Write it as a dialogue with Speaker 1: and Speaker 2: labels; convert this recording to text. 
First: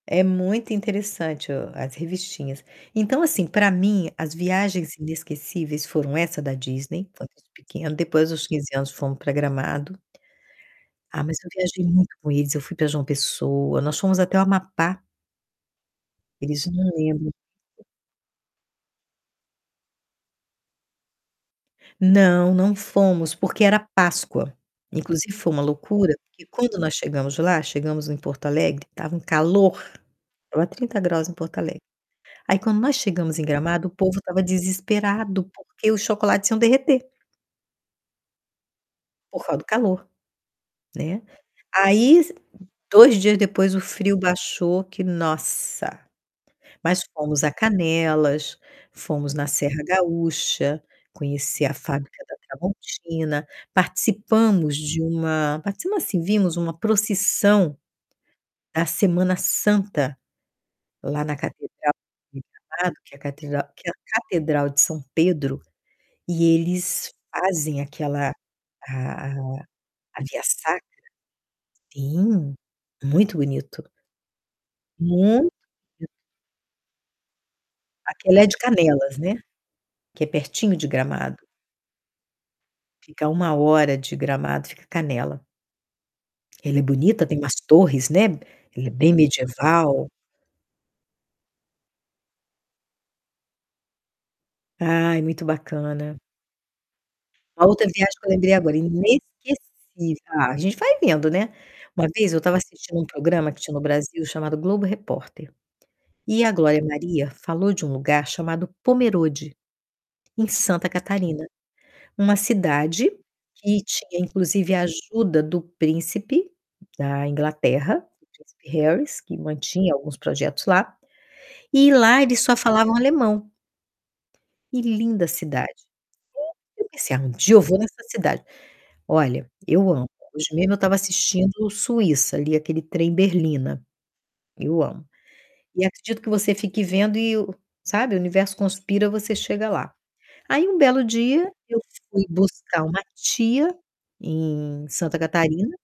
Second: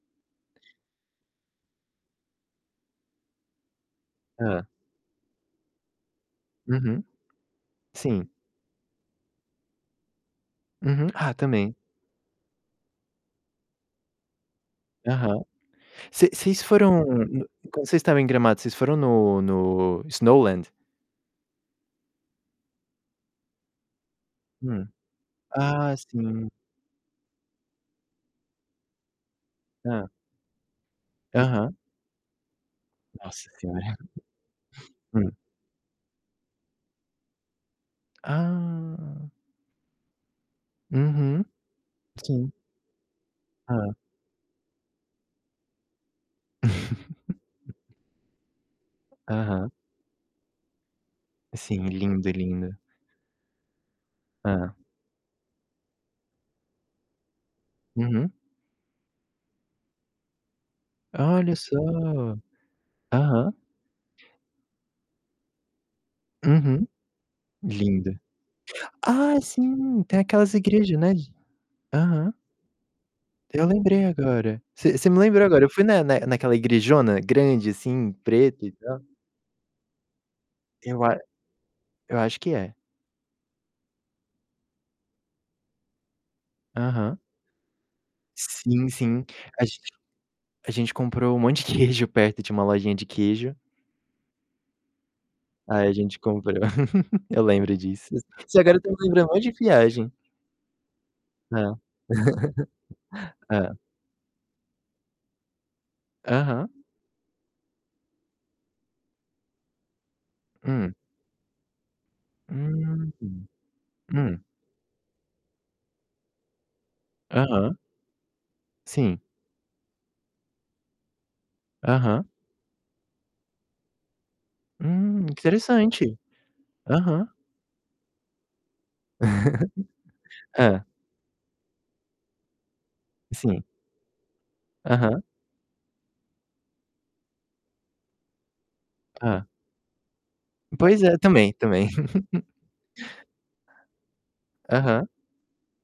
Speaker 1: É muito interessante o as revistinhas. Então, assim, para mim, as
Speaker 2: Hã.
Speaker 1: viagens inesquecíveis foram essa da
Speaker 2: Uhum.
Speaker 1: Disney, que foi com os pequenos,
Speaker 2: Sim.
Speaker 1: depois dos 15 anos fomos para Gramado
Speaker 2: Uhum.
Speaker 1: ah,
Speaker 2: Ah,
Speaker 1: mas eu
Speaker 2: também.
Speaker 1: viajei muito com eles, eu fui para João Pessoa, nós fomos até o Amapá.
Speaker 2: Aham. Vocês vocês
Speaker 1: Eles não
Speaker 2: foram
Speaker 1: lembram
Speaker 2: no
Speaker 1: muito.
Speaker 2: quando vocês estavam em Gramado, foram no no Snowland?
Speaker 1: Não, não fomos, porque era Páscoa.
Speaker 2: Hum.
Speaker 1: Inclusive foi uma
Speaker 2: Ah,
Speaker 1: loucura, porque
Speaker 2: sim.
Speaker 1: quando nós chegamos lá, chegamos em Porto Alegre, estava um calor,
Speaker 2: Hã.
Speaker 1: estava 30º em Porto
Speaker 2: Aham.
Speaker 1: Alegre. Aí quando nós chegamos em
Speaker 2: Nossa
Speaker 1: Gramado o
Speaker 2: senhora.
Speaker 1: povo estava
Speaker 2: Hum.
Speaker 1: desesperado porque os chocolates iam derreter
Speaker 2: Ah.
Speaker 1: por causa do calor, né.
Speaker 2: Uhum.
Speaker 1: Aí s
Speaker 2: Sim.
Speaker 1: 2 dias depois o
Speaker 2: Hã.
Speaker 1: frio baixou que nossa. Mas fomos a Canelas, fomos na
Speaker 2: Aham.
Speaker 1: Serra Gaúcha, conheci a
Speaker 2: Sim,
Speaker 1: fábrica
Speaker 2: lindo,
Speaker 1: da
Speaker 2: lindo.
Speaker 1: Tramontina,
Speaker 2: Hã.
Speaker 1: participamos de uma participamos, assim, vimos uma procissão
Speaker 2: Uhum.
Speaker 1: da Semana Santa, lá na
Speaker 2: Olha só.
Speaker 1: catedral de Gramado, que é a
Speaker 2: Aham.
Speaker 1: catedral que é a catedral de São Pedro, e
Speaker 2: Uhum,
Speaker 1: eles fazem
Speaker 2: lindo.
Speaker 1: aquela a
Speaker 2: Ah sim, tem
Speaker 1: a via
Speaker 2: aquelas
Speaker 1: sacra
Speaker 2: igreja, né, de aham.
Speaker 1: Sim, muito
Speaker 2: Eu
Speaker 1: bonito.
Speaker 2: lembrei agora. Você você me lembrou
Speaker 1: Muito
Speaker 2: agora, eu fui na
Speaker 1: bonito.
Speaker 2: na naquela igrejona grande, assim,
Speaker 1: Aquela é de
Speaker 2: preta e tal.
Speaker 1: Canelas, né, que é pertinho de
Speaker 2: Eu a
Speaker 1: Gramado.
Speaker 2: eu acho que é.
Speaker 1: Fica a 1 hora de Gramado, fica Canela. Ela é
Speaker 2: Aham.
Speaker 1: bonita, tem umas torres, né, ela
Speaker 2: Sim,
Speaker 1: é bem
Speaker 2: sim. A gente
Speaker 1: medieval.
Speaker 2: a gente comprou um monte de queijo perto, tinha uma lojinha de queijo
Speaker 1: Ai, muito
Speaker 2: Aí a gente
Speaker 1: bacana.
Speaker 2: comprou, eu
Speaker 1: A
Speaker 2: lembro
Speaker 1: outra viagem
Speaker 2: disso.
Speaker 1: que eu lembrei
Speaker 2: Se agora
Speaker 1: agora,
Speaker 2: eu estou me
Speaker 1: inesquecível
Speaker 2: lembrando um monte de viagem.
Speaker 1: ah, a gente vai vendo, né.
Speaker 2: Hã.
Speaker 1: Uma vez eu estava assistindo um programa que tinha
Speaker 2: Hã.
Speaker 1: no Brasil chamado Globo Repórter, e a
Speaker 2: Aham.
Speaker 1: Glória Maria falou de um lugar chamado Pomerode, em Santa
Speaker 2: Hum.
Speaker 1: Catarina, uma
Speaker 2: Hum.
Speaker 1: cidade que tinha,
Speaker 2: Hum.
Speaker 1: inclusive, a ajuda do príncipe da
Speaker 2: Aham.
Speaker 1: Inglaterra, príncipe Harrys,
Speaker 2: Sim.
Speaker 1: que mantinha alguns projetos lá, e lá
Speaker 2: Aham.
Speaker 1: eles só falavam alemão. E
Speaker 2: Hum,
Speaker 1: linda a cidade.
Speaker 2: interessante.
Speaker 1: [unintelligible] Eu pensei: "Ah,
Speaker 2: Aham.
Speaker 1: um dia eu vou nessa cidade". Olha, eu amo. Hoje mesmo eu
Speaker 2: Hã.
Speaker 1: estava assistindo Suíça, ali, aquele trem
Speaker 2: Sim.
Speaker 1: Berlina. Eu amo.
Speaker 2: Aham.
Speaker 1: E acredito que você fique vendo e o sabe, o universo conspira, você
Speaker 2: Hã.
Speaker 1: chega lá. Aí, um
Speaker 2: Pois
Speaker 1: belo
Speaker 2: é.
Speaker 1: dia,
Speaker 2: Também,
Speaker 1: eu
Speaker 2: também.
Speaker 1: fui buscar uma tia em
Speaker 2: Aham.
Speaker 1: Santa Catarina